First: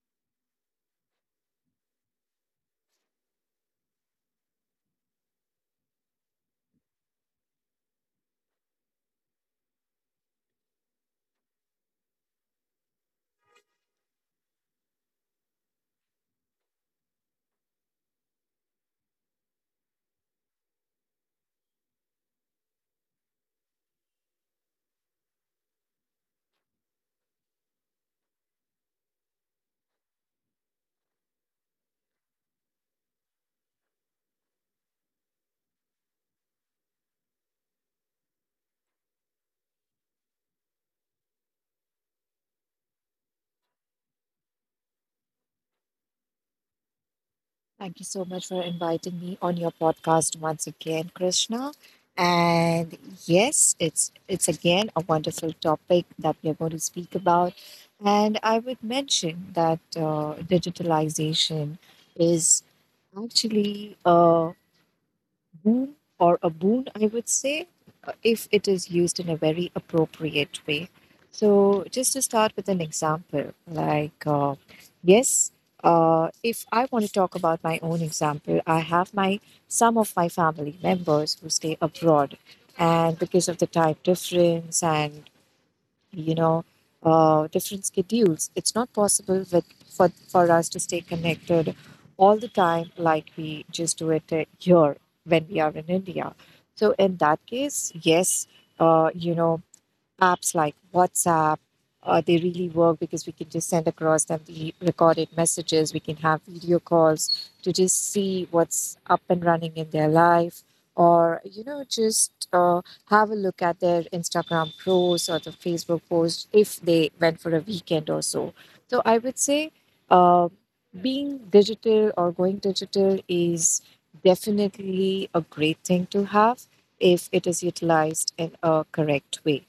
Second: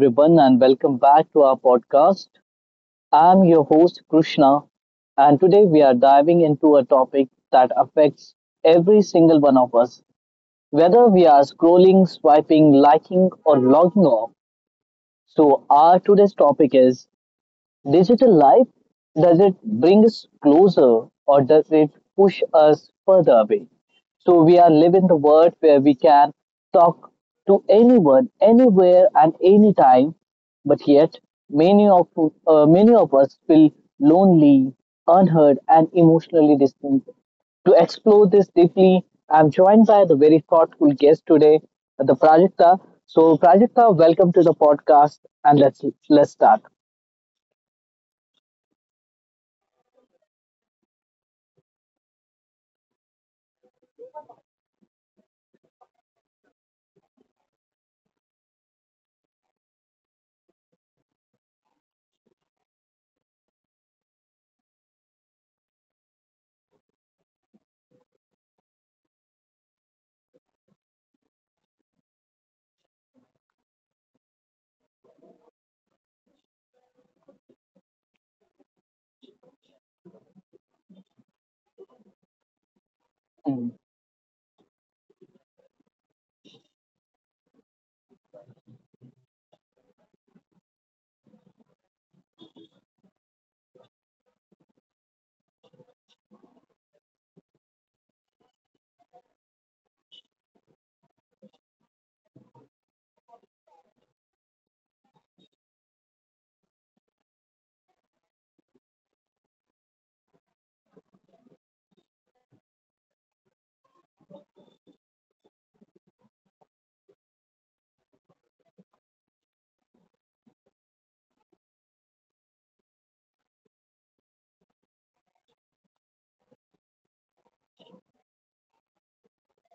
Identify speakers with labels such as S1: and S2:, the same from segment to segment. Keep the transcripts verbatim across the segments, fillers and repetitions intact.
S1: everyone, and welcome back to our podcast. I'm your host Krishna, and today we are diving into a topic that affects every single one of us, whether we are scrolling, swiping, liking, or logging off. So, our today's topic is digital life, does it bring us closer or does it push us further away? So we are living the world where we can talk to anyone, anywhere, and anytime, but yet many of uh, many of us feel lonely, unheard, and emotionally distant. To explore this deeply, I'm joined by the very thoughtful guest today, the Prajakta. So, Prajakta, welcome to the podcast, and let's let's start.
S2: Thank you so much for inviting me on your podcast once again, Krishna. And yes, it's it's again a wonderful topic that we are going to speak about. And I would mention that uh, digitalization is actually uh, boon or a boon, I would say, uh, if it is used in a very appropriate way. So, just to start with an example, like, uh, yes, uh, if I want to talk about my own example, I have my some of my family members who stay abroad, and because of the time difference and you know, uh, different schedules. It's not possible with, for, for us to stay connected all the time like we just do it uh, here when we are in India. So, in that case, yes, uh, you know, apps like WhatsApp, uh, they really work because we can just send across them the recorded messages. We can have video calls to just see what's up and running in their life, or you know, just uh, have a look at their Instagram posts or the Facebook posts if they went for a weekend or so. So I would say, uh, being digital or going digital is definitely a great thing to have if it is utilized in a correct way.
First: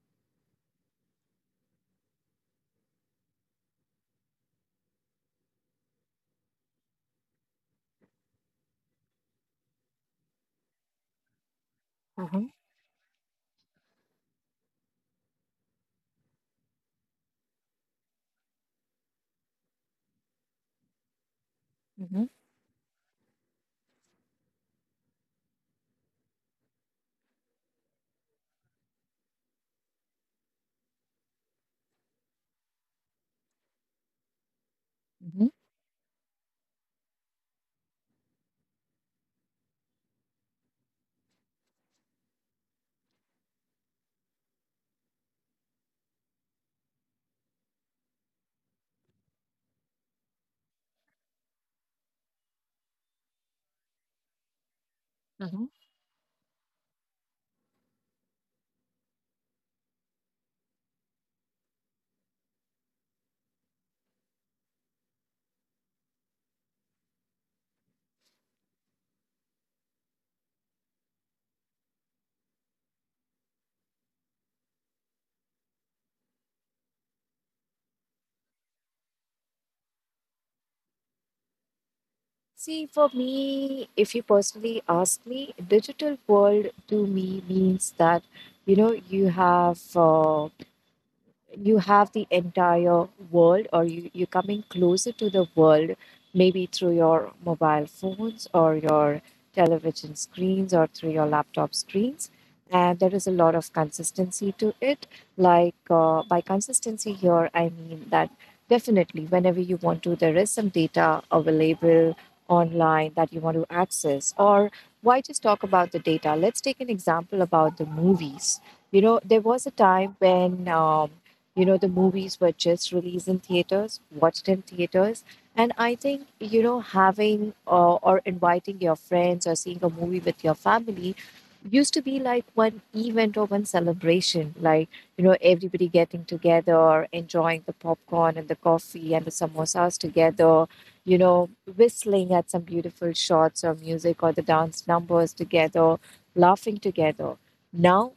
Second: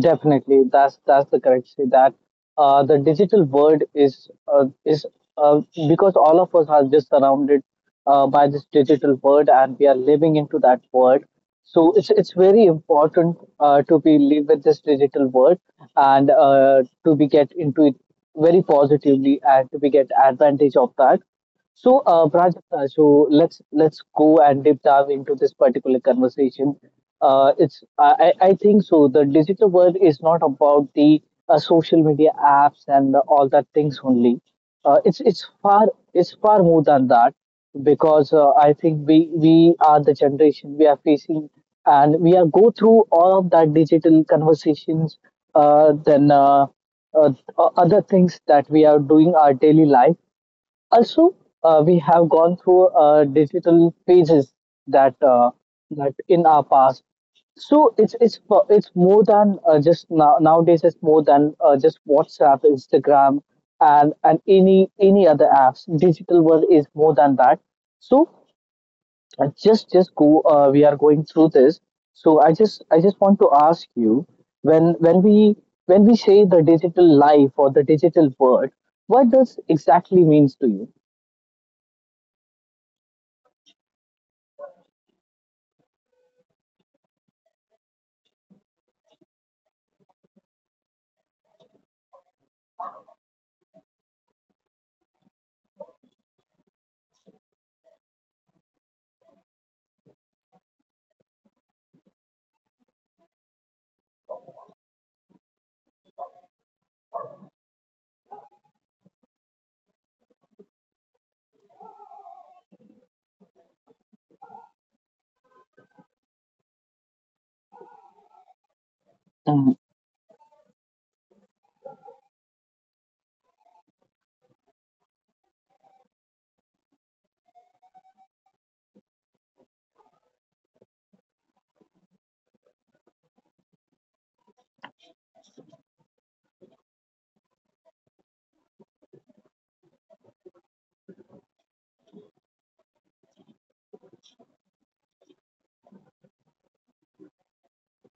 S1: Definitely, that's that's the correct say that uh, the digital world is uh, is uh, because all of us are just surrounded uh, by this digital world and we are living into that world. So it's it's
S2: Uh-huh,
S1: very important uh, to be live with this digital world, and uh, to be get into it very positively and to be get advantage of that. So, uh,
S2: uh-huh,
S1: Prajakta, so let's let's go and deep dive into this particular conversation. Uh, it's I, I I think so. The digital world is not about the uh, social media apps and all that things only. Uh, it's it's
S2: uh-huh,
S1: far it's far more than that because uh, I think we we are the generation we are facing and we are go through all of that digital conversations. Uh, then uh, uh, o- Other things that we are doing our daily life also, uh, we have gone through uh, digital pages that uh,
S2: uh-huh.
S1: that in our past. So it's it's fo- it's more than uh, just now, nowadays. It's more than uh, just WhatsApp, Instagram, and and any any other apps. Digital world is more than that. So uh, just just go. Uh, we are going through this. So I just I just want to ask you when when we when we say the digital life or the digital world, what does exactly means to you?
S2: See, for me, if you personally ask me, digital world to me means that, you know, you have uh, you have the entire world, or you, you're coming closer to the world maybe through your mobile phones or your television screens or through your laptop screens, and there is a lot of consistency to it. Like, uh, by consistency here I mean that definitely whenever you want to, there is some data available online that you want to access. Or why just talk about the data, let's take an example about the movies. You know, there was a time when um, you know, the movies were just released in theaters, watched in theaters. And I think, you know, having uh, or inviting your friends or seeing a movie with your family used to be like one event or one celebration, like, you know, everybody getting together, enjoying the popcorn and the coffee and the samosas together, you know, whistling at some beautiful shots or music or the dance numbers together, laughing together. Now,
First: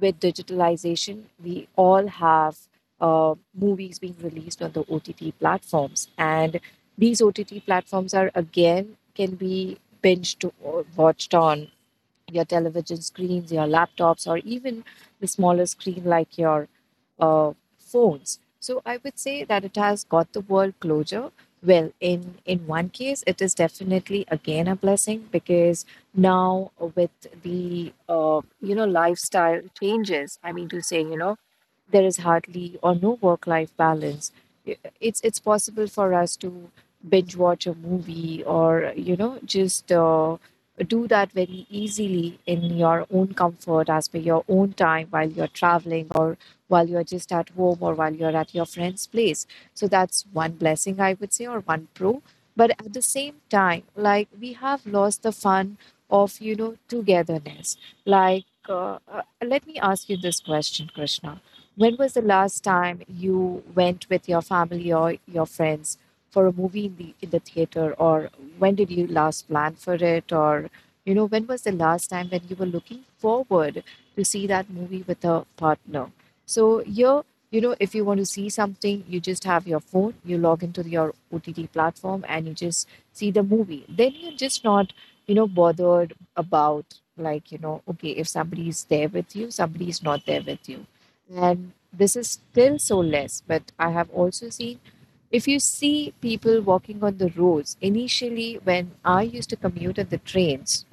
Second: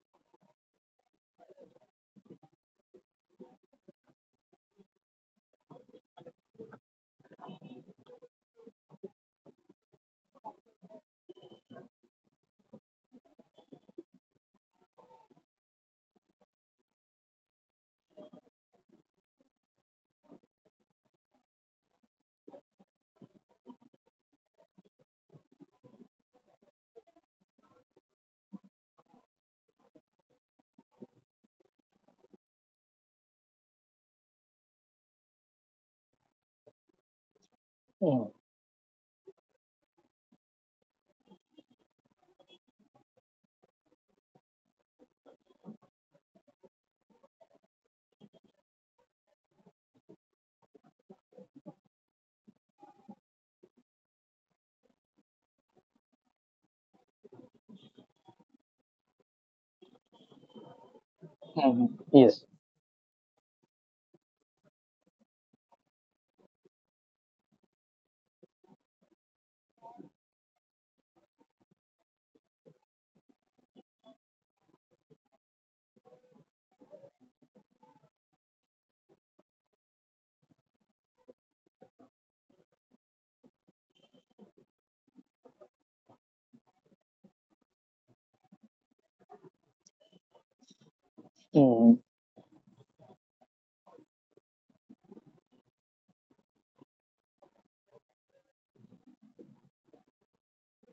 S2: with digitalization, we all have uh, movies being released on the O T T platforms. And these O T T platforms are again can be binged or watched on your television screens, your laptops, or even the smaller screen like your uh, phones. So I would say that it has got the world closure. Well, in in one case, it is definitely again a blessing because now with the uh, you know, lifestyle changes, I mean to say, you know, there is hardly or no work life balance. I- It's it's possible for us to binge watch a movie or you know just. Uh, do that very easily in your own comfort as per your own time while you're traveling or while you're just at home or while you're at your friend's place. So that's one blessing, I would say, or one pro. But at the same time, like, we have lost the fun of, you know, togetherness. Like, uh, uh, let me ask you this question, Krishna. When
S1: Mm-hmm.
S2: was the
S1: Yes,
S2: last time you went with your family or your friends for a movie in the in the theater, or when did you last plan for it? Or, you know, when was the last time when you were looking forward to see that movie with a partner? So here, you know, if you want to see something, you just have your phone, you log into your O T T platform and you just see the movie. Then you're just not, you know, bothered about, like, you know, okay, if somebody is there with you, somebody is not there with you. And
S1: mm,
S2: this is still so less, but I have also seen, if you see people walking on the roads, initially when I used to commute on the trains,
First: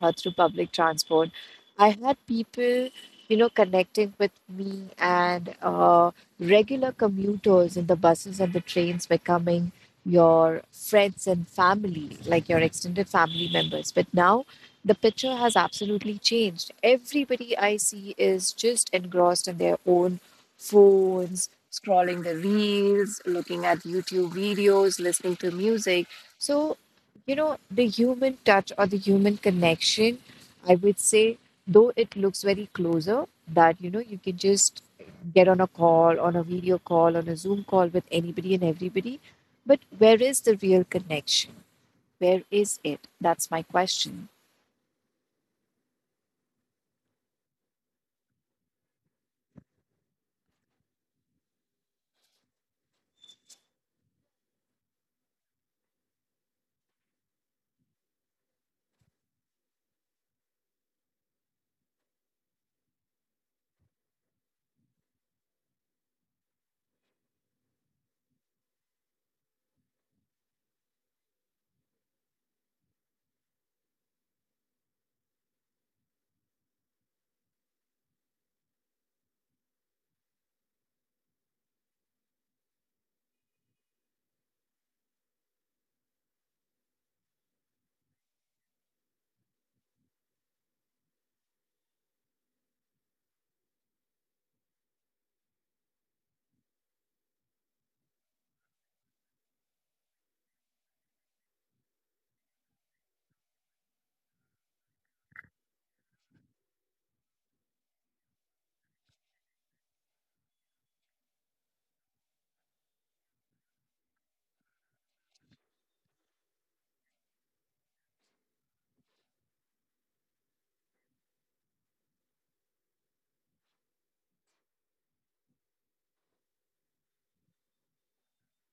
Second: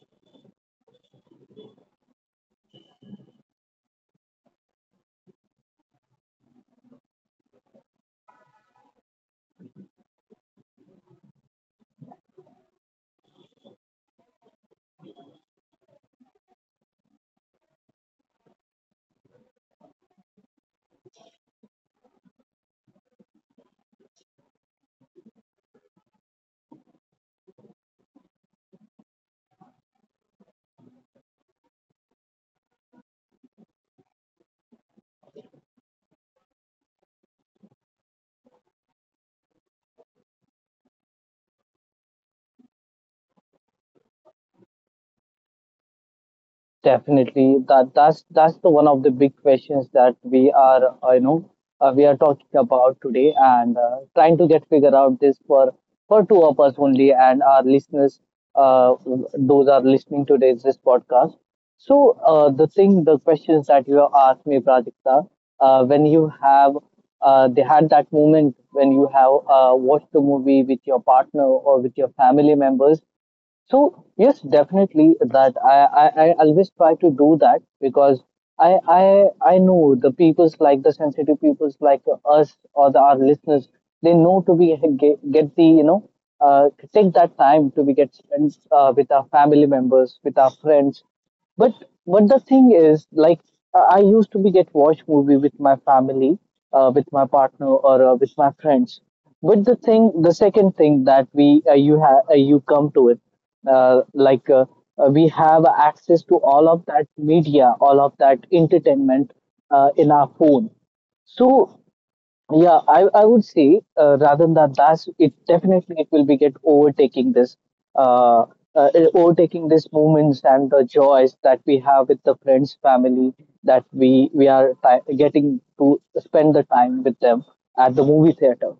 S2: uh, through public transport. I had people, you know, connecting with me, and uh, regular commuters in the buses and the trains becoming your friends and family, like your extended family members. But now the picture has absolutely changed. Everybody I see is just engrossed in their own phones, scrolling the reels, looking at YouTube videos, listening to music. So, you know, the human touch or the human connection, I would say, though it looks very closer, that, you know, you can just get on a call, on a video call, on a Zoom call with anybody and everybody. But where is the real connection? Where is it? That's my question.
S1: definitely. That that's that's the one of the big questions that we are, uh, you know, uh, we are talking about today and uh, trying to get figure out this for for two of us only and our listeners, uh, those are listening to this this podcast. So uh, the thing, the questions that you have asked me, Prajakta, uh, when you have uh, they had that moment when you have uh, watched the movie with your partner or with your family members. So yes, definitely that I, I, I always try to do that because I I I know the peoples like the sensitive peoples like us or the our listeners, they know to be get, get the you know uh, take that time to be get spent uh, with our family members, with our friends, but but the thing is, like, uh, I used to be get watch movie with my family, uh, with my partner or uh, with my friends. But the thing, the second thing that we uh, you have uh, you come to it, uh, like uh, uh, we have access to all of that media, all of that entertainment uh, in our phone. So yeah, I, I would say uh, rather than that, it definitely it will be get overtaking this, uh, uh, overtaking these moments and the joys that we have with the friends, family that we we are ti getting to spend the time with them at the movie theater.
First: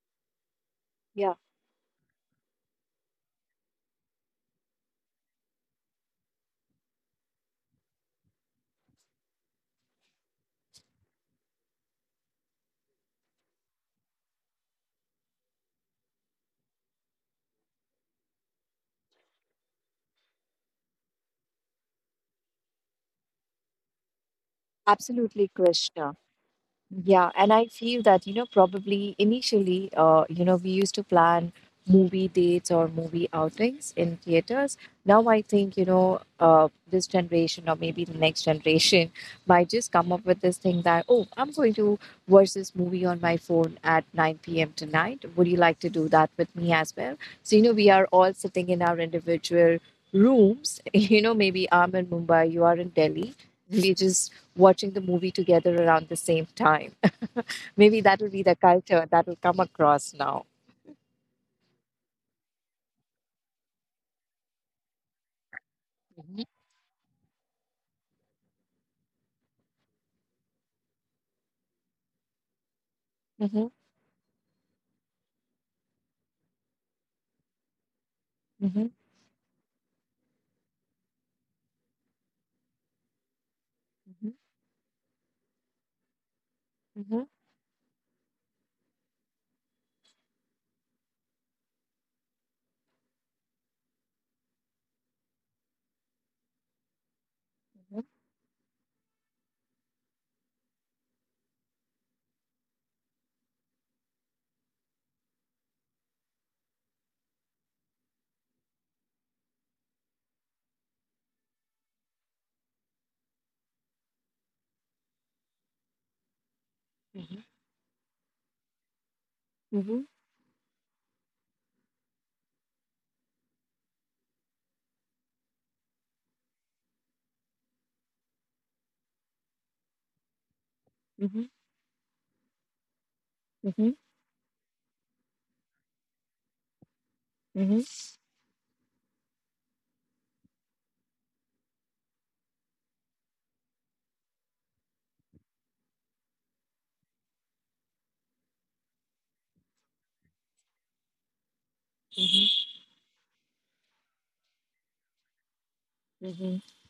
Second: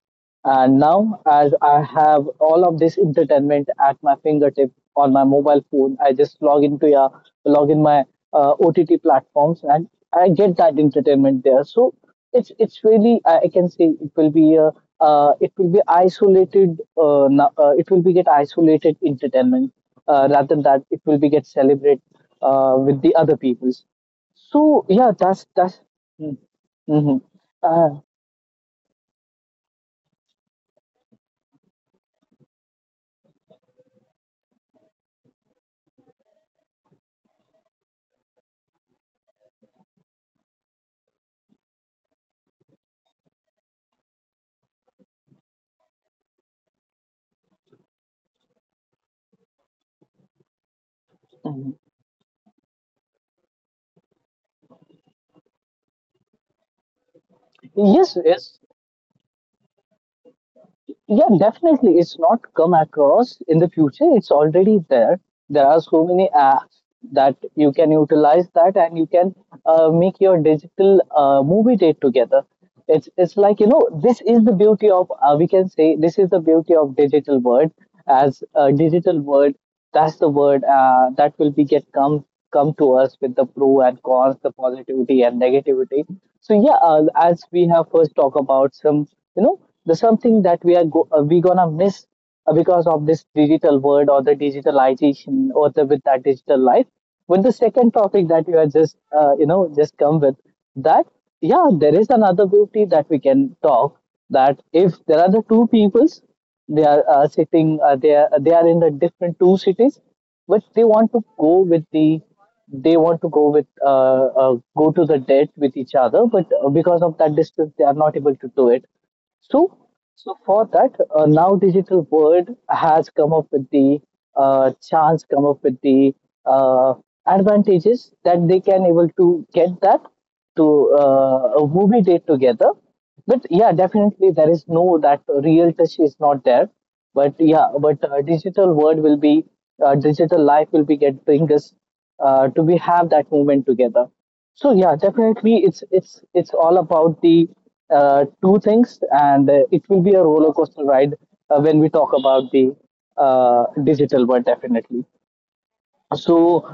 S1: And now,
S2: Yeah,
S1: as I have all of this entertainment at my fingertip on my mobile phone, I just log into uh, log in my uh, O T T platforms, and I get that entertainment there. So it's it's really I I can say it will be a uh, it will be isolated. Uh, na- uh, it will be get isolated entertainment uh, rather than that it will be get celebrate uh, with the other peoples. So yeah, that's
S2: absolutely,
S1: that's.
S2: Krishna.
S1: Mm-hmm.
S2: Yeah, and I
S1: Uh,
S2: feel that, you know, probably initially, uh, you know, we used to plan movie dates or movie outings in theaters. Now I think, you know, uh, this generation or maybe the next generation might just come up with this thing that, oh, I'm going to watch this movie on my phone at nine p m tonight. Would you like to do that with me as well? So, you know, we are all sitting in our individual rooms. You know, maybe
S1: mhm.
S2: I'm in Mumbai, you are in Delhi. We just watching the movie together around the same time. Maybe
S1: Yes,
S2: that will be the
S1: yes.
S2: culture that will come across now.
S1: Yeah, definitely. It's not come across in the future. It's already there. There are so many
S2: Mhm,
S1: apps that you can utilize that, and you can uh, make your digital uh, movie date together. It's it's like,
S2: mhm,
S1: you know, this is the beauty of uh, we can say this is the beauty of digital world as a
S2: mhm,
S1: digital world. That's the word uh, that will be get come come to us with the pro and
S2: mhm,
S1: cons, the positivity and negativity. So yeah, uh,
S2: mhm,
S1: as we have first talked about some, you know, the something that we are go- uh, we gonna miss uh, because of this digital world or the digitalization or the with that digital life. With the second topic that you are just uh, you know just come with that, yeah, there is another beauty that we can talk that if there are the two peoples, they are uh, sitting. Uh, they are they are in the different two cities, but they want to go with the. They want to go with uh, uh, go to the date with each other, but uh, because of
S2: mhm,
S1: that distance, they are not able to do it. So,
S2: mhm,
S1: so for that, uh, now digital world has come up with the uh, chance, come up with the uh, advantages that they can able to get that to
S2: mhm,
S1: uh, a movie date together. But yeah,
S2: mhm,
S1: definitely there is no, that real touch is not there. But yeah,
S2: mhm,
S1: but uh, digital world will be uh, digital life will be get bring us uh, do we have that movement together. So yeah, definitely it's it's it's all about the uh, two things, and uh, it will be a roller coaster ride uh, when we talk about
S2: mhm,
S1: the uh, digital world, definitely.
S2: mhm.
S1: So,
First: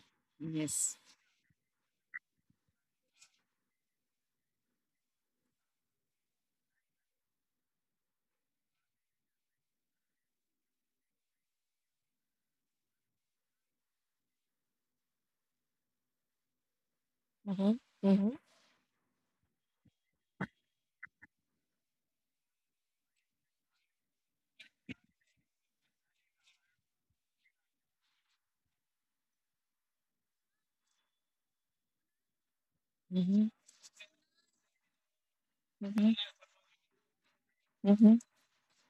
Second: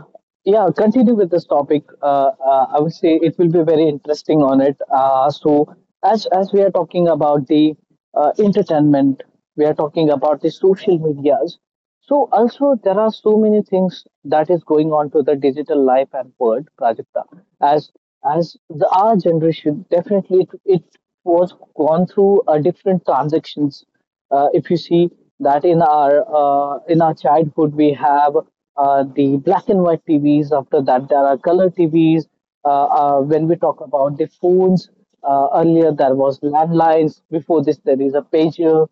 S1: yeah,
S2: Yes.
S1: continue with this topic. Uh, uh, I would say it will be very interesting on it. Uh, so, as as we are talking about the uh, entertainment, we are talking about the social medias. So, also there are so many things that is going on to the digital life and world, Prajakta.
S2: Mhm,
S1: As
S2: mhm,
S1: as the our generation, definitely it, it was gone through a different transactions uh, if you see that in our uh, in our childhood, we have uh, the black and white T Vs. After that, there are color T Vs. Uh, uh, when
S2: mhm,
S1: we talk about the phones, uh, earlier
S2: mhm,
S1: there
S2: mhm,
S1: was landlines. Before this, there is
S2: mhm,
S1: a pager,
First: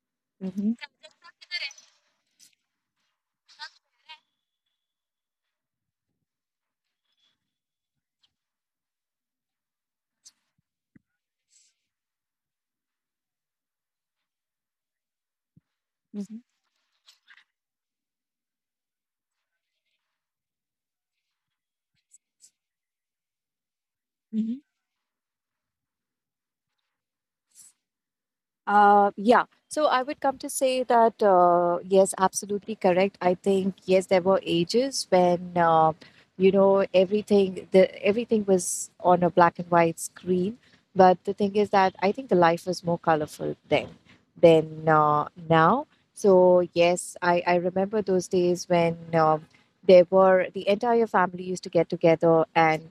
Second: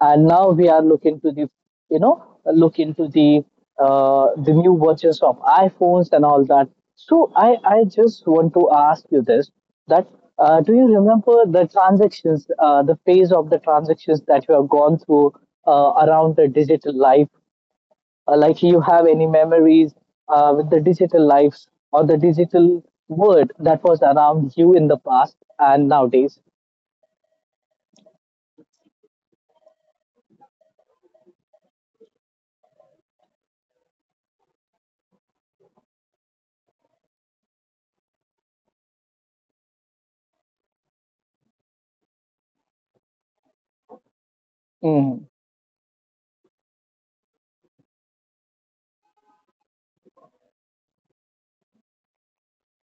S1: and now we
S2: mhm,
S1: are looking to the you know look into the uh, the new versions of iPhones and all that. So I I just want to ask you this that uh, do you remember the transactions uh, the phase of the transactions that you have gone through uh,
S2: mhm.
S1: around the digital life, uh, like you have any memories uh, with the digital lives or the digital world that was around
S2: Mhm.
S1: you in the past and nowadays.
S2: Uh, yeah. So I would come to say that uh, yes, absolutely correct. I think yes, there were ages when uh, you know, everything the everything was on a black and white screen. But the thing is that I think the life was more colorful then than
S1: Mm-hmm.
S2: uh, now. So yes, I I remember those days when um there were the entire family used to get together and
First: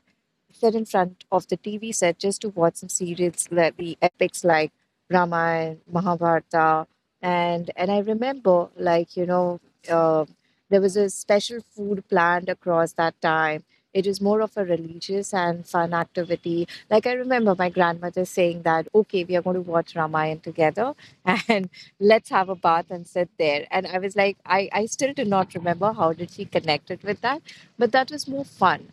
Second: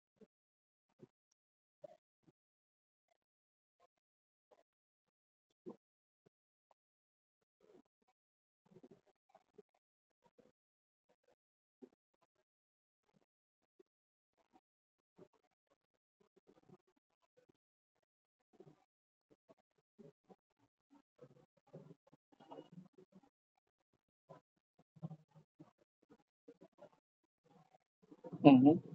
S2: sit in front of the T V set just to watch some serials like the epics like Ramayana, Mahabharata, and and I remember, like, you know, uh, there was a special food planned across that time. It was more of a religious and fun activity. Like I remember my grandmother saying that, okay, we are going to watch Ramayana together and let's have a bath and sit there. And I was like, I, I still do not remember how did she connect it with that, but that was more
S1: Mm-hmm.
S2: fun.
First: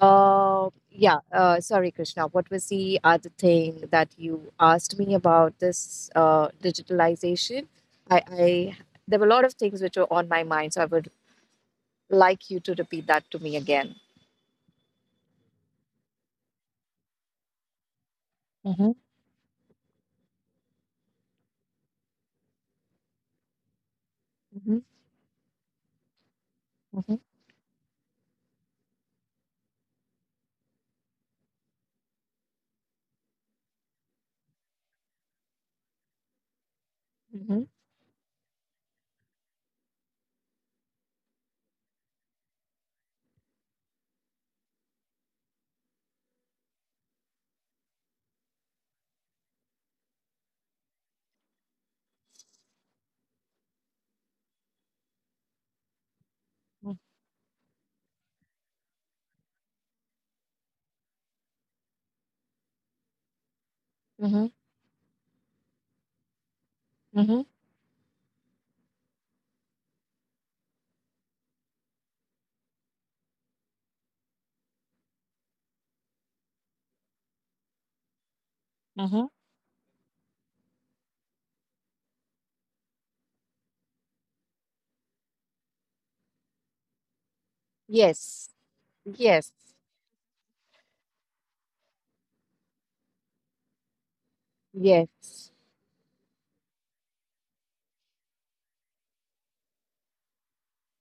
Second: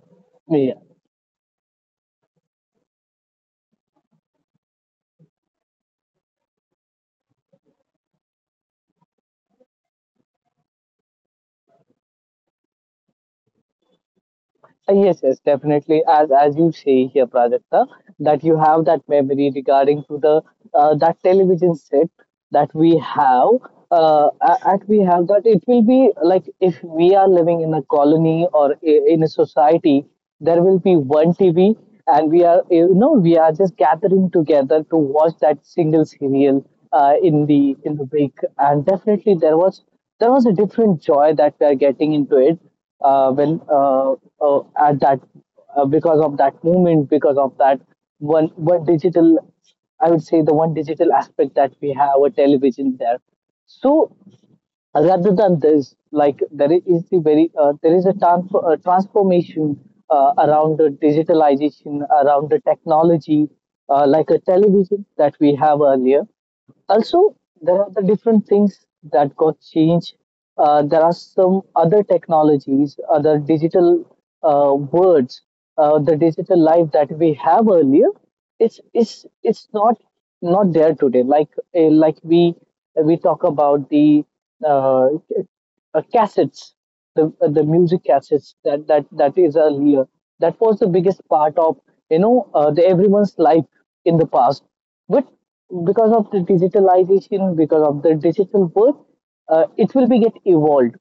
S2: uh,
S1: Yeah.
S2: Yeah, uh, sorry, Krishna. What was the other thing that you asked me about this uh, digitalization? I, I There were a lot of things which were on my mind, so I would like you to repeat that to me again.
S1: Uh, Yes, yes, definitely. As as you say here, Prajakta, that you have
S2: Mm-hmm,
S1: that memory regarding to the uh, that television set that we have, uh, a-
S2: mm-hmm,
S1: at we have that it will be like if we
S2: mm-hmm,
S1: are living in a colony or i- in a society, there will be one TV and we are, you know, we are just gathering together to watch that single serial uh, in
S2: mm-hmm,
S1: the in the week, and definitely there was there was a different joy that we are getting into it uh, when uh, uh, at that uh, because of that moment, because of that one one digital, I would say the one digital aspect that we have a television there. So rather than this, like there is the very uh, there is a transfer uh, transformation uh, around the digitalization, around the technology, uh, like a
S2: mm-hmm,
S1: television that we have earlier. Also,
S2: mm-hmm,
S1: there are the different things that got changed. Uh, there are some other technologies, other digital uh, words, uh, the digital life that we have earlier. It's
S2: mm-hmm.
S1: it's it's not not there today. Like uh, like we we talk about the uh, uh, cassettes, the uh, the music
S2: Yes,
S1: cassettes that that that
S2: yes,
S1: is earlier. That was the biggest part of, you know, uh, the everyone's life in the past. But
S2: yes.
S1: because of the digitalization, because of the digital world, uh, it will be get evolved.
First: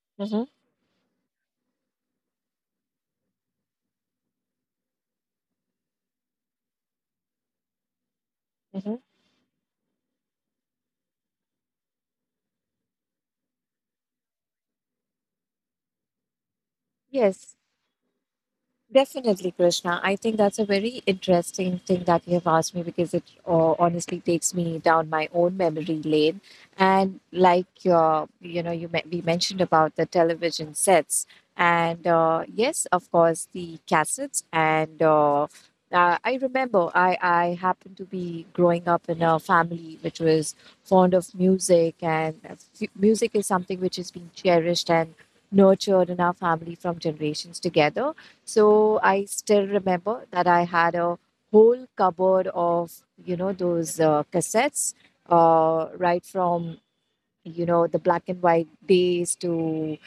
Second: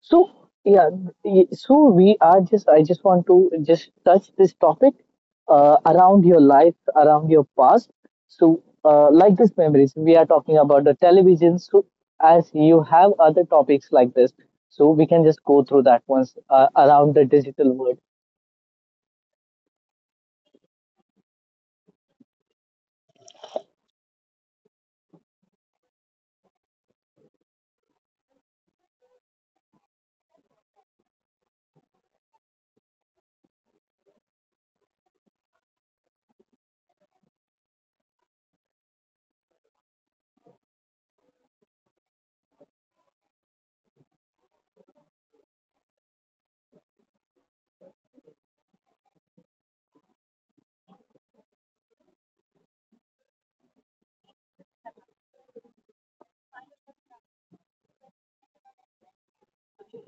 S1: So
S2: Mm-hmm,
S1: yeah, y- so we are just I just want to just touch this topic uh, around your life, around your past, so,
S2: mm-hmm.
S1: uh, like this memories, we are talking about the television. So, as you have other topics like this, so we can just go through that once uh, around the
S2: Yes,
S1: digital world.
S2: definitely, Krishna. I think that's a very interesting thing that you have asked me because it uh, honestly takes me down my own memory lane. And like your, you know, you me- we mentioned about the television sets, and uh, yes, of course, the cassettes. And uh, uh, I remember I I happened to be growing up in a family which was fond of music, and uh, f- music is something which is being cherished and nurtured in our family from generations together. So I still remember that I had a whole cupboard of, you know, those uh, cassettes, uh, right from, you know, the black and white days to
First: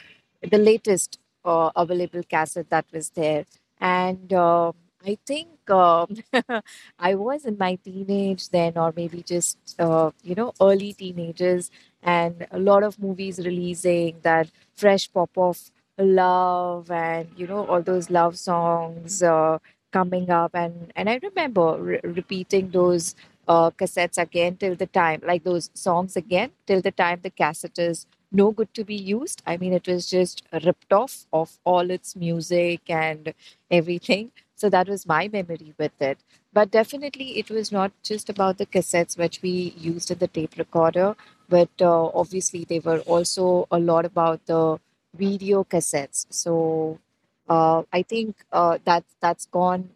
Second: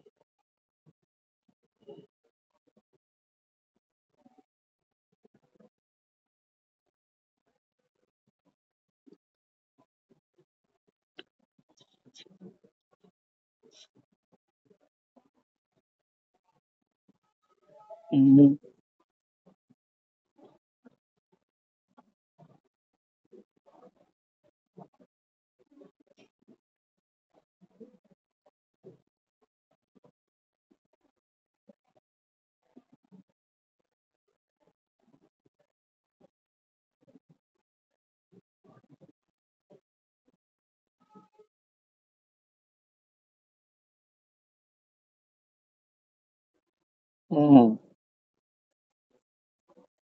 S2: the latest uh, available cassette that was there. And uh, I think um I was in my teenage then, or maybe just, uh, you know, early teenagers, and a lot of movies releasing that fresh pop of love and, you know, all those love
S1: Mhm.
S2: songs uh, coming up. And, and I remember re- repeating those. Uh, cassettes again till the time, like those songs again till the time the cassettes no good to be used. I mean, it was just ripped off of all its music and everything. So that was my memory with it. But definitely, it was not just about the cassettes which we used in the tape recorder, but uh, obviously, they were also a lot about the video cassettes. So
S1: Mhm.
S2: uh, I think uh, that that's gone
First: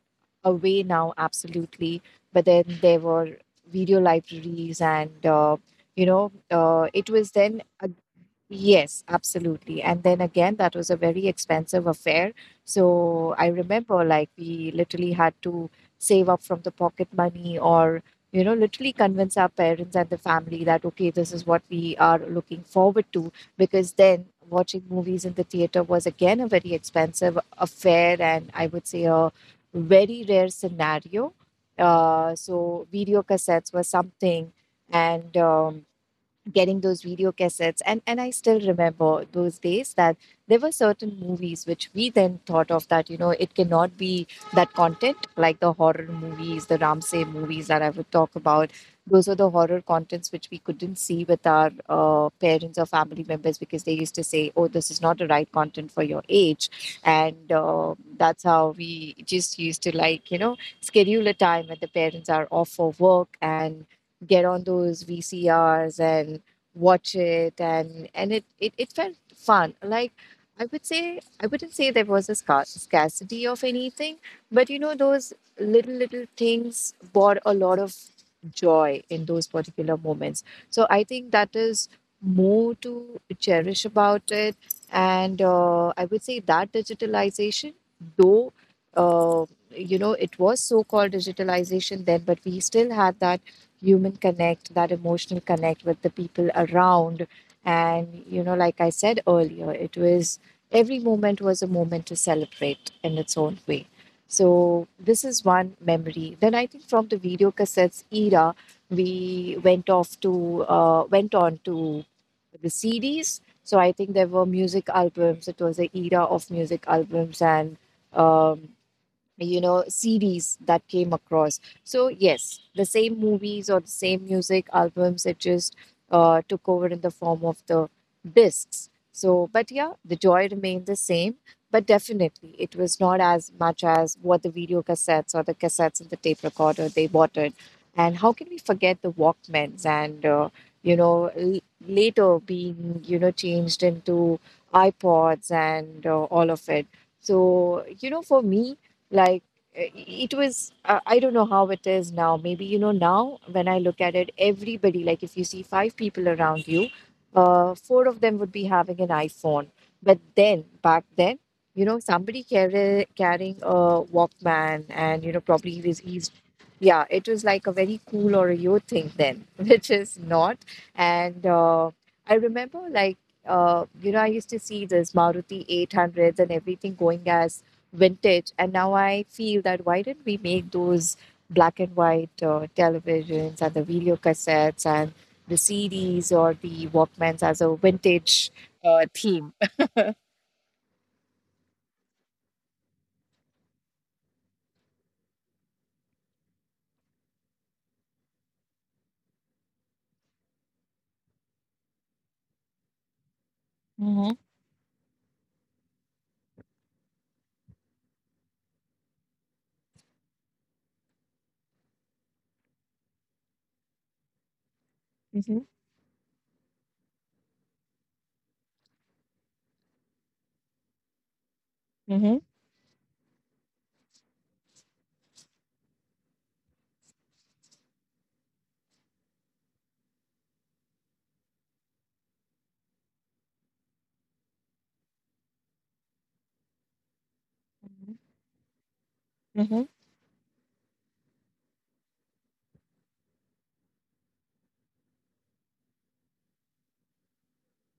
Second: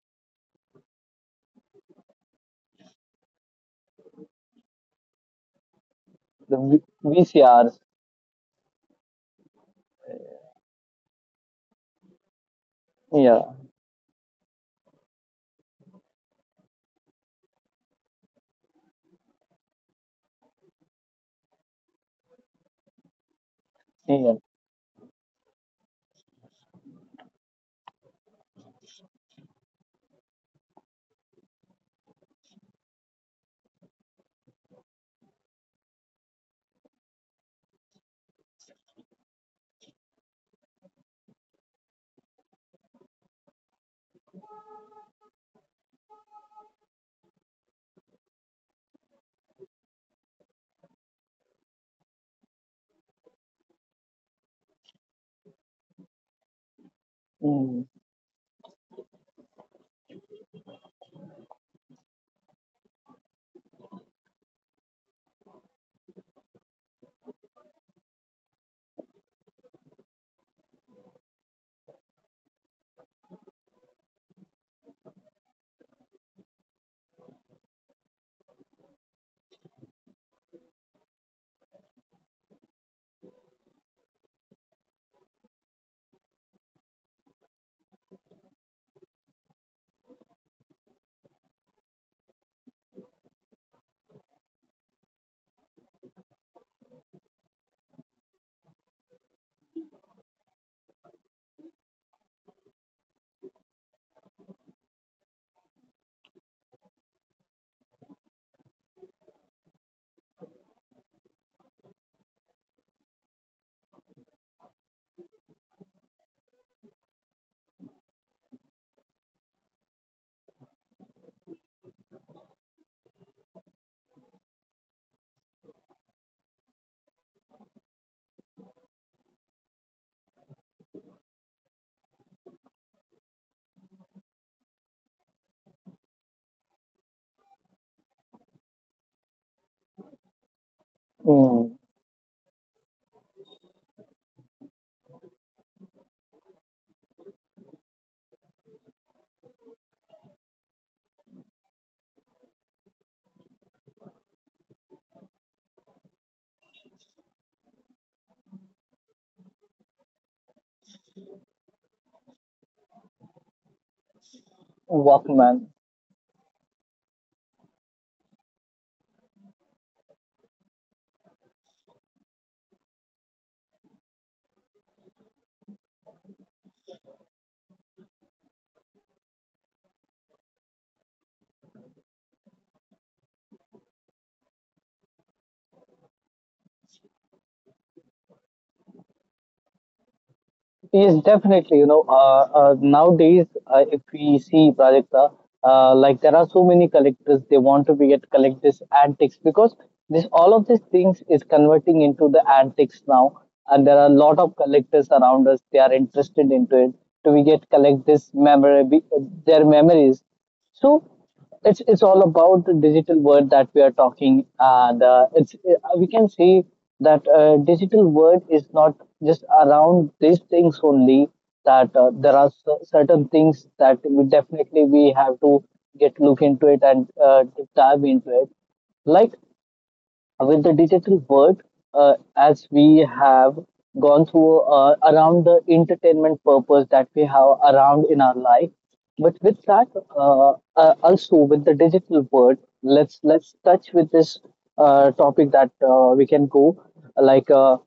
S2: away now, absolutely. But then there were video libraries, and uh, you know,
S1: The v-
S2: uh, it was then
S1: VCRs,
S2: a... Yes, absolutely. And then again, that was a very expensive affair. So I
S1: yeah,
S2: remember like we literally had to save up from the pocket money, or, you know, literally convince our parents and the family that, okay, this is what we are looking forward to. Because then
S1: yeah.
S2: watching movies in the theater was again a very expensive affair. And I would say a very rare scenario. Uh, so video cassettes were something. And, um, getting those video cassettes and and I still remember those days that there were certain movies which we then thought of that, you know, it cannot be that content, like the horror movies, the Ramsey movies that I would talk about. Those are the horror contents which we couldn't see with our uh, parents or family members, because they used to say, oh, this is not the right content for your age. and
S1: Mhm.
S2: uh, that's how we just used to, like, you know, schedule a time when the parents are off for work and get on those VCRs and watch it. And and it, it it felt fun. Like, I would say, I wouldn't say there was a scar- scarcity of anything, but you know, those little little things brought a lot of joy in those particular moments. So I think that is more to cherish about it. And uh, I would say that digitalization, though, uh, you know, it was so called digitalization then, but we still had that human connect, that emotional connect with the people around. And, you know, like I said earlier, it was every moment was a moment to celebrate in its own way. So, this is one memory. Then I think from the video cassettes era, we went off to, uh, went on to the C Ds. So, I think there were music albums. It was the era of music albums and, um, you know, series that came across. So yes, the same movies or the same music albums, it just uh, took over in the form of the discs. So but yeah, the joy remained the same, but definitely it was not as much as what the video cassettes or the cassettes and the tape recorder they wanted. And how can we forget the Walkmans, and uh, you know, l-
S1: Mhm.
S2: later being, you know, changed into iPods and uh, all of it. So you know, for me, like, uh, it was, uh, I don't know how it is now. Maybe, you know, now when I look at it, everybody, like if you see five people around you, uh, four of them would be having an iPhone. But then back then, you know, somebody carry, carrying a Walkman, and you know, probably he
S1: Walkman.
S2: was he's yeah, it was like a very cool or a yo thing then which is not. And uh, I remember, like, uh, you know, I used to see this Maruti eight hundreds and everything going as vintage. And now I feel that why didn't we make those black and white uh, televisions and the video cassettes and the C Ds or the Walkmans as a vintage uh, theme?
S1: Yes, definitely. You know, uh, uh, nowadays, uh, if we see Prajakta, uh, uh, like there are so many collectors, they want to be get collect this antiques because this all of these things is converting into the antiques now, and there are a
S2: Mm-hmm.
S1: lot of collectors around us. They are interested into it to we get collect this memory, their memories. So it's it's all about the digital world that we are talking. Uh, the
S2: Mm-hmm.
S1: it's uh, We can see that uh, digital world is not just around these things only. That uh,
S2: Mm-hmm.
S1: there are cer- certain things that we definitely we have to get look into it and uh, dive into it. Like with the digital world, uh, as we have gone through uh, around the entertainment purpose that we have around in our life. But with
S2: Mm-hmm.
S1: that, uh, uh, also with the digital world, let's let's touch with this uh, topic that uh, we can go like. Uh,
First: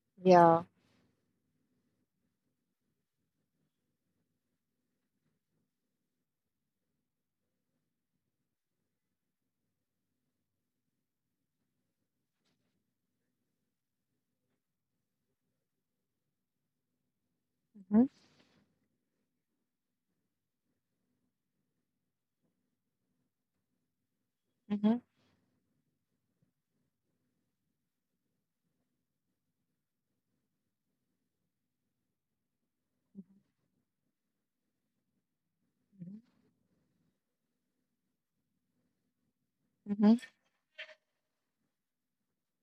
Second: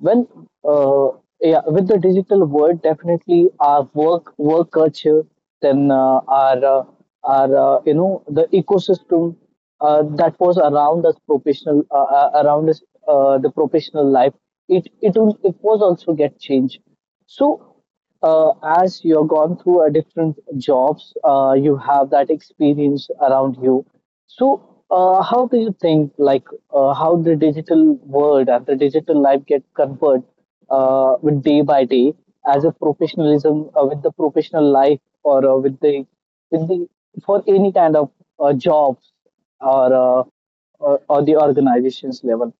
S1: when
S2: Yeah.
S1: uh, yeah, with the digital world, definitely our work work culture, then uh, our uh, our uh, you know the ecosystem uh, that was around us professional uh, uh, around us uh, the professional life. It it will- it was also get changed. So
S2: Mm-hmm.
S1: uh, as you're gone through a different jobs, uh, you have that experience around you. So, uh, how do you think, like, uh, how the digital world and the digital life get convert uh, with day by day as a professionalism uh, with the professional life or uh, with the with the for any kind of uh, jobs or,
S2: Mm-hmm.
S1: uh, or or the organizations level.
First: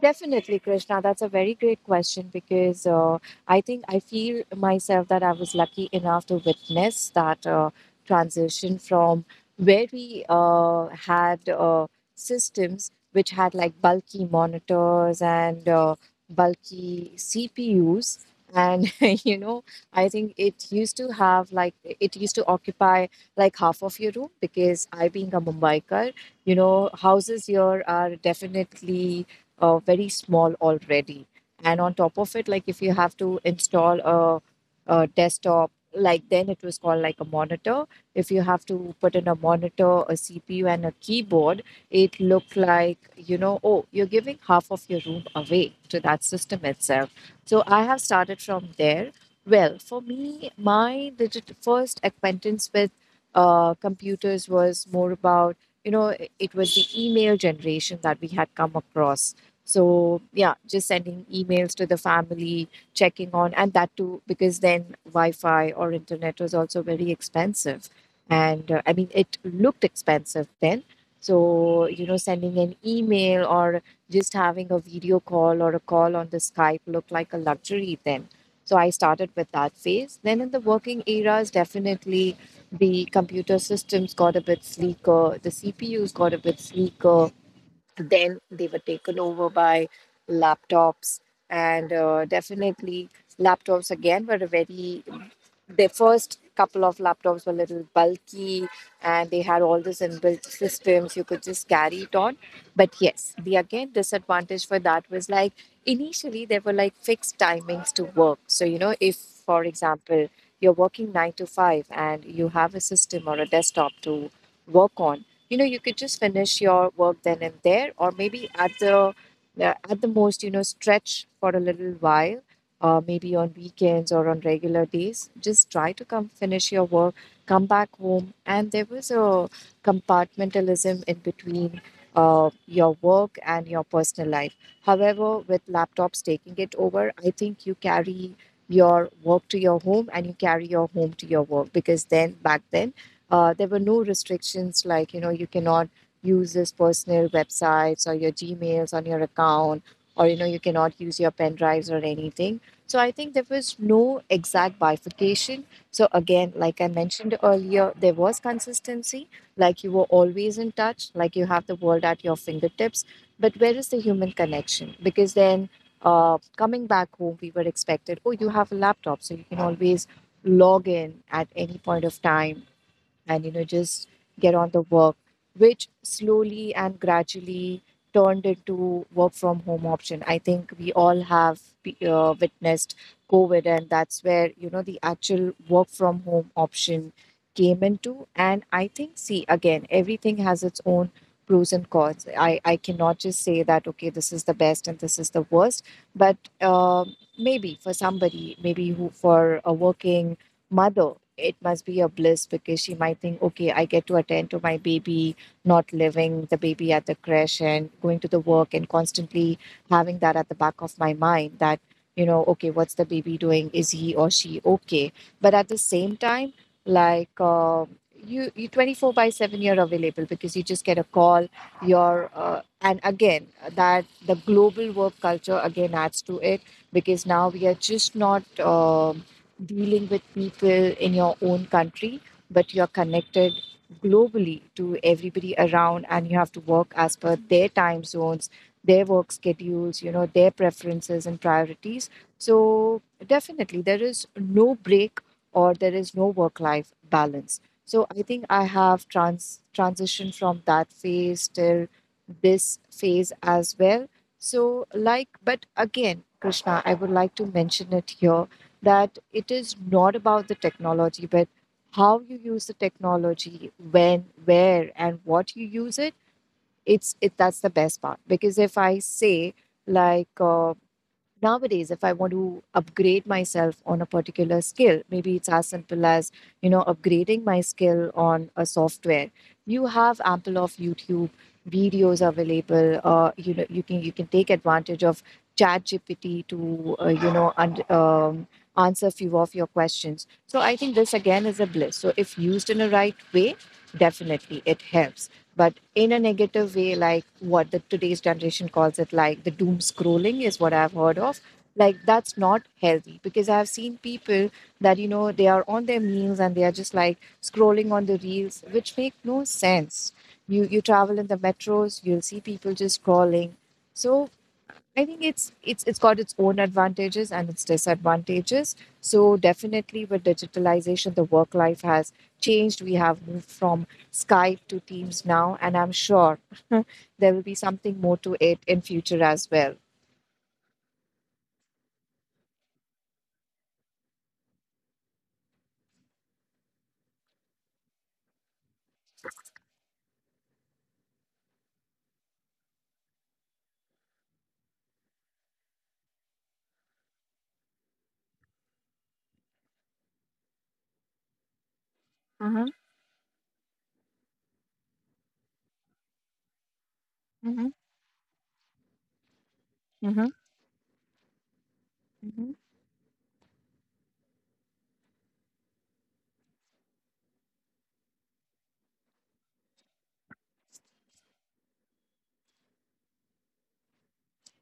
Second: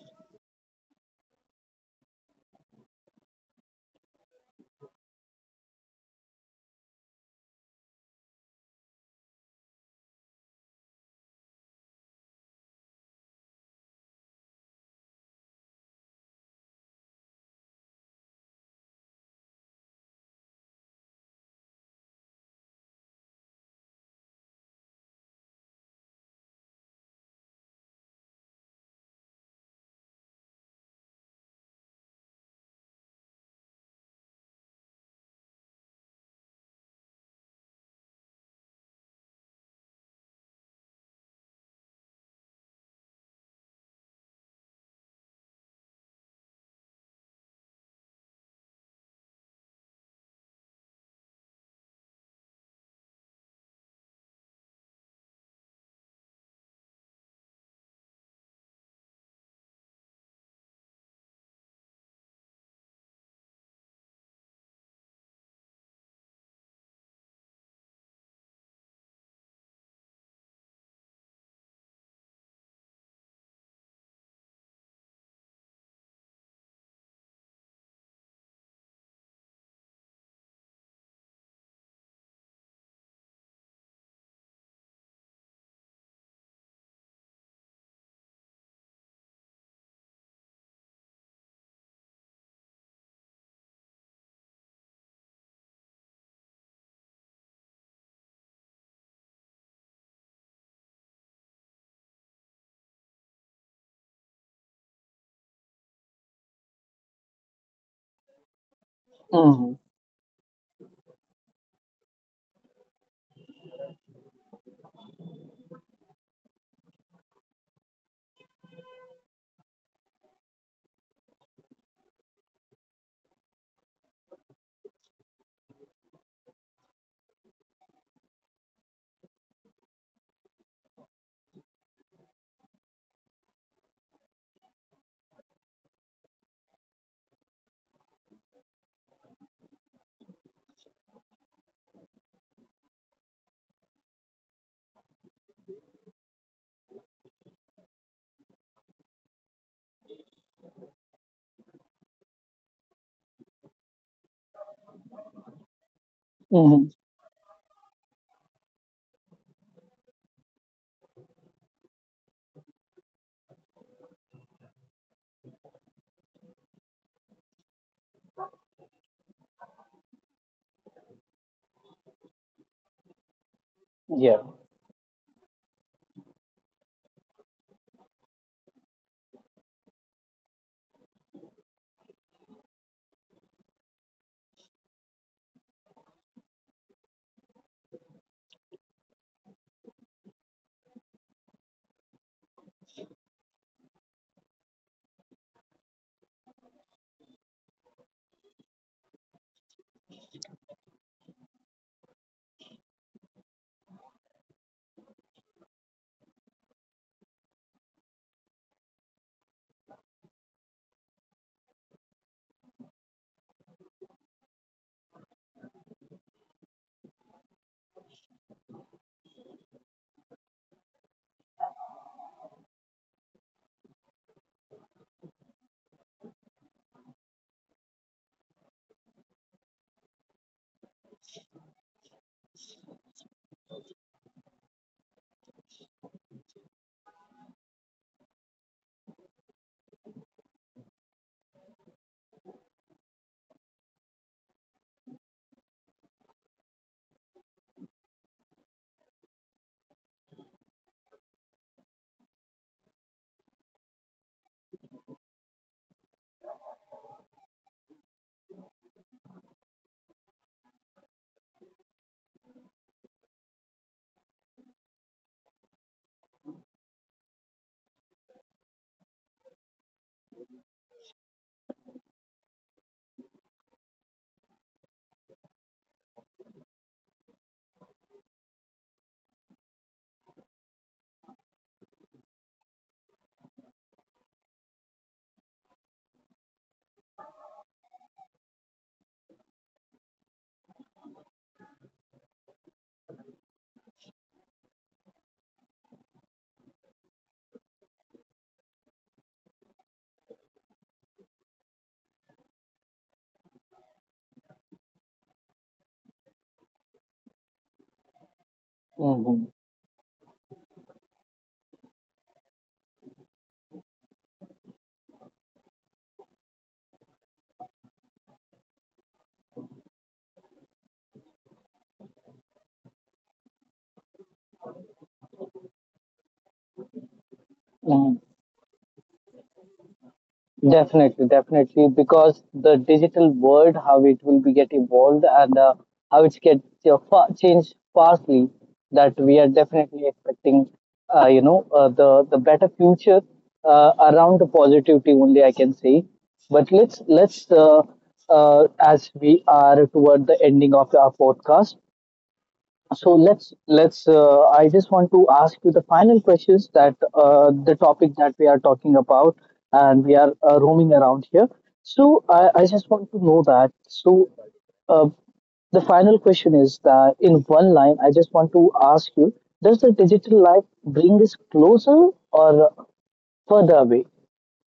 S2: Definitely, Krishna. That's a very great question, because uh, I think I feel myself that I was lucky enough to witness that uh, transition from where we uh, had uh, systems which had like bulky monitors and, uh, bulky C P Us. And, you know, I think it used to have like, it used to occupy like half of your room, because I, being a Mumbaikar, you know, houses here are definitely uh, very small already. And on top of it, like if you have to install a, a desktop, like then it was called like a monitor. If you have to put in a monitor, a C P U, and a keyboard, it looked like, you know, oh, you're giving half of your room away to that system itself. So I have started from there. Well, for me, my digit first acquaintance with uh, computers was more about, you know, it was the email generation that we had come across. So yeah, just sending emails to the family, checking on, and that too, because then Wi-Fi or internet was also very expensive, and uh, I mean, it looked expensive then. So you know, sending an email or just having a video call or a call on the Skype looked like a luxury then. So I started with that phase. Then in the working eras, definitely the computer systems got a bit sleeker, the C P Us got a bit sleeker, then they were taken over by laptops, and uh, definitely laptops again were a very, their first couple of laptops were a little bulky, and they had all this inbuilt systems, you could just carry it on. But yes, the again disadvantage for that was, like, initially there were like fixed timings to work. So you know, if for
S1: Mm-hmm.
S2: example you're working nine to five and you have a system or a desktop to work on, you know, you could just finish your work then and there, or maybe at the, uh, at the most, you know, stretch for a little while, uh, maybe on weekends or on regular days. Just try to come finish your work, come back home. And there was a compartmentalism in between uh, your work and your personal life. However, with laptops taking it over, I think you carry your work to your home and you carry your home to your work, because then back then, uh, there were no restrictions like, you know, you cannot use this personal websites or your Gmails on your account, or you know, you cannot use your pen drives or anything. So I think there was no exact bifurcation. So again, like
S1: Mm-hmm.
S2: I mentioned earlier, there was consistency, like you were always in touch, like you have the world at your fingertips. But where is the human connection? Because then, uh, coming back home, we were expected, oh, you have a laptop, so you can always log in at any point of time and you know, just
S1: Yeah.
S2: get on the work, which slowly and gradually turned into work from home option. I think we all have be- uh, witnessed COVID, and that's where, you know, the actual work from home option came into. And I think, see, again, everything has its own pros and cons. I i cannot just say that, okay, this is the best and this is the worst. But, um maybe for somebody, maybe who, for a working mother, it must be a bliss, because she might think, okay, I get to attend to my baby, not leaving the baby at the crash and going to the work and constantly having that at the back of my mind that, you know, okay, what's the baby doing? Is he or she okay? But at the same time, like, uh, you, you twenty-four by seven you're available, because you just get a call, your uh, and again, that the global work culture again adds to it, because now we are just not uh, dealing with people in your own country, but you're connected globally to everybody around, and you have to work as per their time zones, their work schedules, you know, their preferences and priorities. So definitely there is no break, or there is no work life balance. So I think I have trans transitioned from that phase till this phase as well. So like, but again, Krishna, I would like to mention it here that it is not about the technology, but how you use the technology, when, where, and what you use it. It's it that's the best part, because if I say, like, uh, nowadays, if I want to upgrade myself on a particular skill, maybe it's as simple as, you know, upgrading my skill on a software. You have ample of YouTube videos available. Uh, you know, you can you can take advantage of ChatGPT to, uh, you know, and, um, answer few of your questions. So I think this again is a bliss. So if used in a right way, definitely it helps, but in a negative way, like what the today's generation calls it, like the doom scrolling is what I've heard of. Like that's not healthy, because I've seen people that, you know, they are on their meals, and they are just like scrolling on the reels, which make no
S1: Mm-hmm.
S2: sense. You you travel in the metros, you'll see people just scrolling. So I think it's it's it's got its own advantages and its disadvantages. So definitely with digitalization, the work life has changed. We have moved from Skype to Teams now, and I'm sure there will be something more to it in future as well.
S1: Definitely, definitely, because the digital world, how it will be get evolved and uh, how it's get uh, fa- changed fastly, that we are definitely expecting, uh, you know, uh, the the better future uh, around the positivity only I can say. But let's let's uh, uh, as we are toward the ending of our podcast,
S2: Mm-hmm.
S1: so let's let's uh, I just want to ask you the final questions that uh,
S2: Mm-hmm.
S1: the topic that we are talking about and we are uh, roaming around here so I,
S2: Mm-hmm.
S1: I just want to know that. So uh, the final question is that in one line I just want to ask you, does the digital life bring us closer or further away?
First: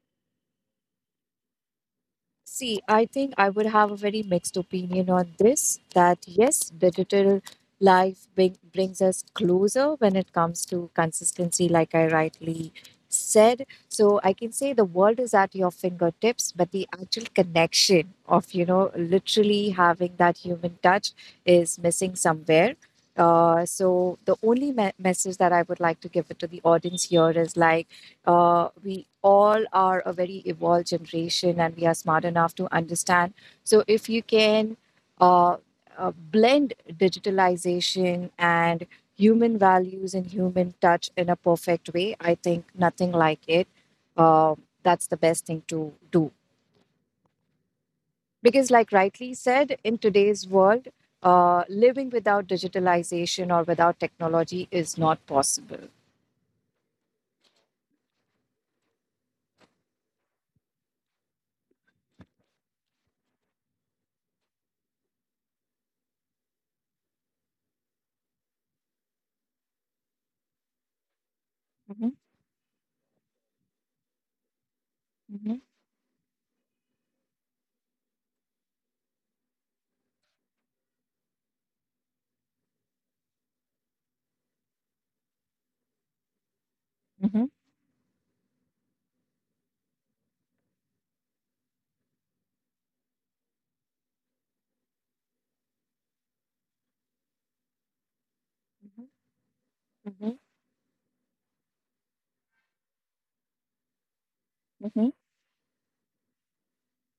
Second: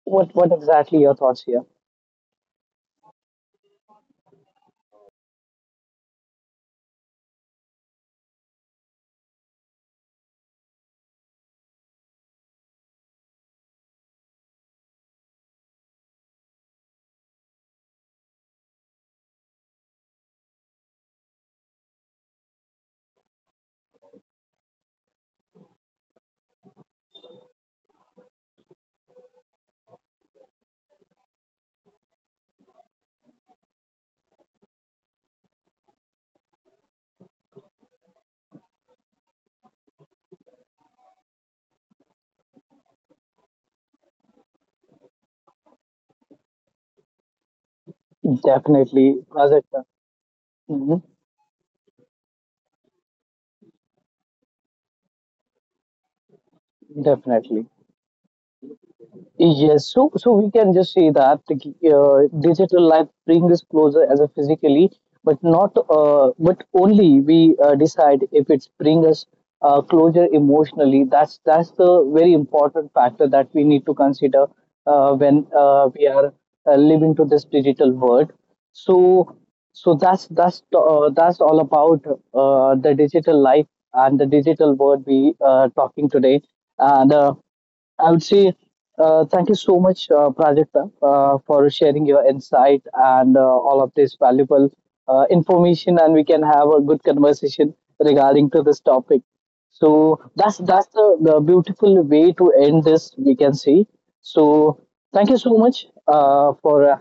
S1: what what exactly your thoughts here?
S2: See, I think I would have a very mixed opinion on this, that yes, digital life bring, brings us closer when it comes to consistency, like I rightly said. So I can say the world is at your fingertips, but the actual connection of, you know, literally having that human touch is missing somewhere. Uh, so the only me- message that I would like to give it to the audience here is like, uh, we all are a very evolved generation, and we are smart enough to understand. So, if you can, uh, uh, blend digitalization and human values and human touch in a perfect way, I think nothing like it. Uh, that's the best thing to do. Because, like rightly
S1: Definitely
S2: said,
S1: Rajat,
S2: in today's world,
S1: mhm,
S2: uh, living without digitalization or without technology is not possible.
S1: definitely. Yes, so so we can just say that uh, digital life brings us closer as a physically, but not uh, but only we uh, decide if it's bring us uh, closer emotionally. That's that's
S2: Mhm,
S1: the very important factor that we need to consider uh, when
S2: mhm,
S1: uh, we are uh, living to this digital world. So so that's that's uh, that's all about uh, the digital life and the digital world we are talking today and. Uh,
S2: mhm,
S1: I would say uh, thank you so much, uh, Prajakta, uh, for sharing your insight and uh, all of this valuable uh, information, and we can have a good conversation regarding to this
S2: mhm,
S1: topic. So
S2: mhm,
S1: that's that's the, the beautiful way to end this. We can see. So
S2: mhm,
S1: thank you so much uh, for uh,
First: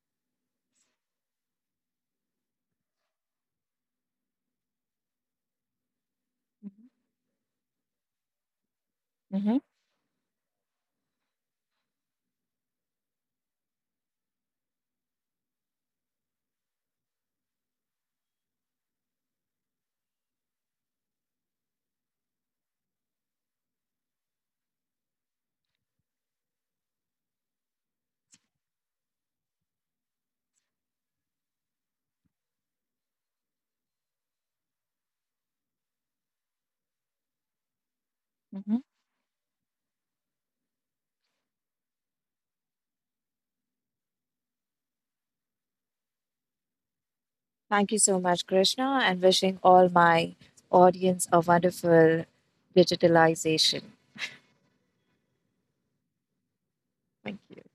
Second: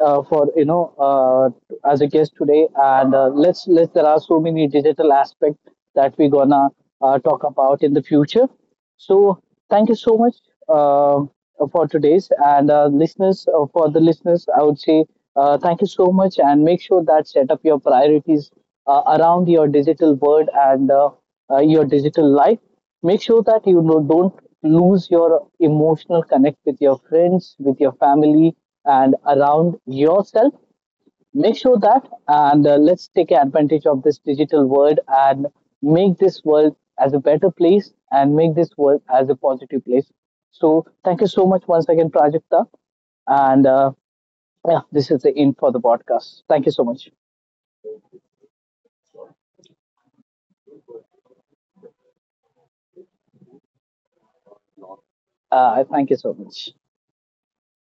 S1: uh, for you know uh, as a guest today and uh, let's let's there are so many digital aspect that we're gonna
S2: mhm,
S1: uh, talk about in the future. So
S2: mhm,
S1: thank you so much uh, for today's and uh, listeners, uh, for the listeners I would say uh, thank you so much and make sure that set up your priorities uh, around your digital world and uh, uh, your digital life. Make sure that you know, don't lose your emotional connect with your friends, with your family, and around yourself. Make sure that, and uh, let's take advantage of this digital world and make this world as a better place and make this
S2: mhm.
S1: world as a positive place. So, thank you so much once again, Prajakta. And uh, yeah, this is the end for the podcast. Thank you so much.
S2: Thank you so much, Krishna, and wishing all my audience a wonderful digitalization.
S1: Uh, thank you so much.
S2: Thank you.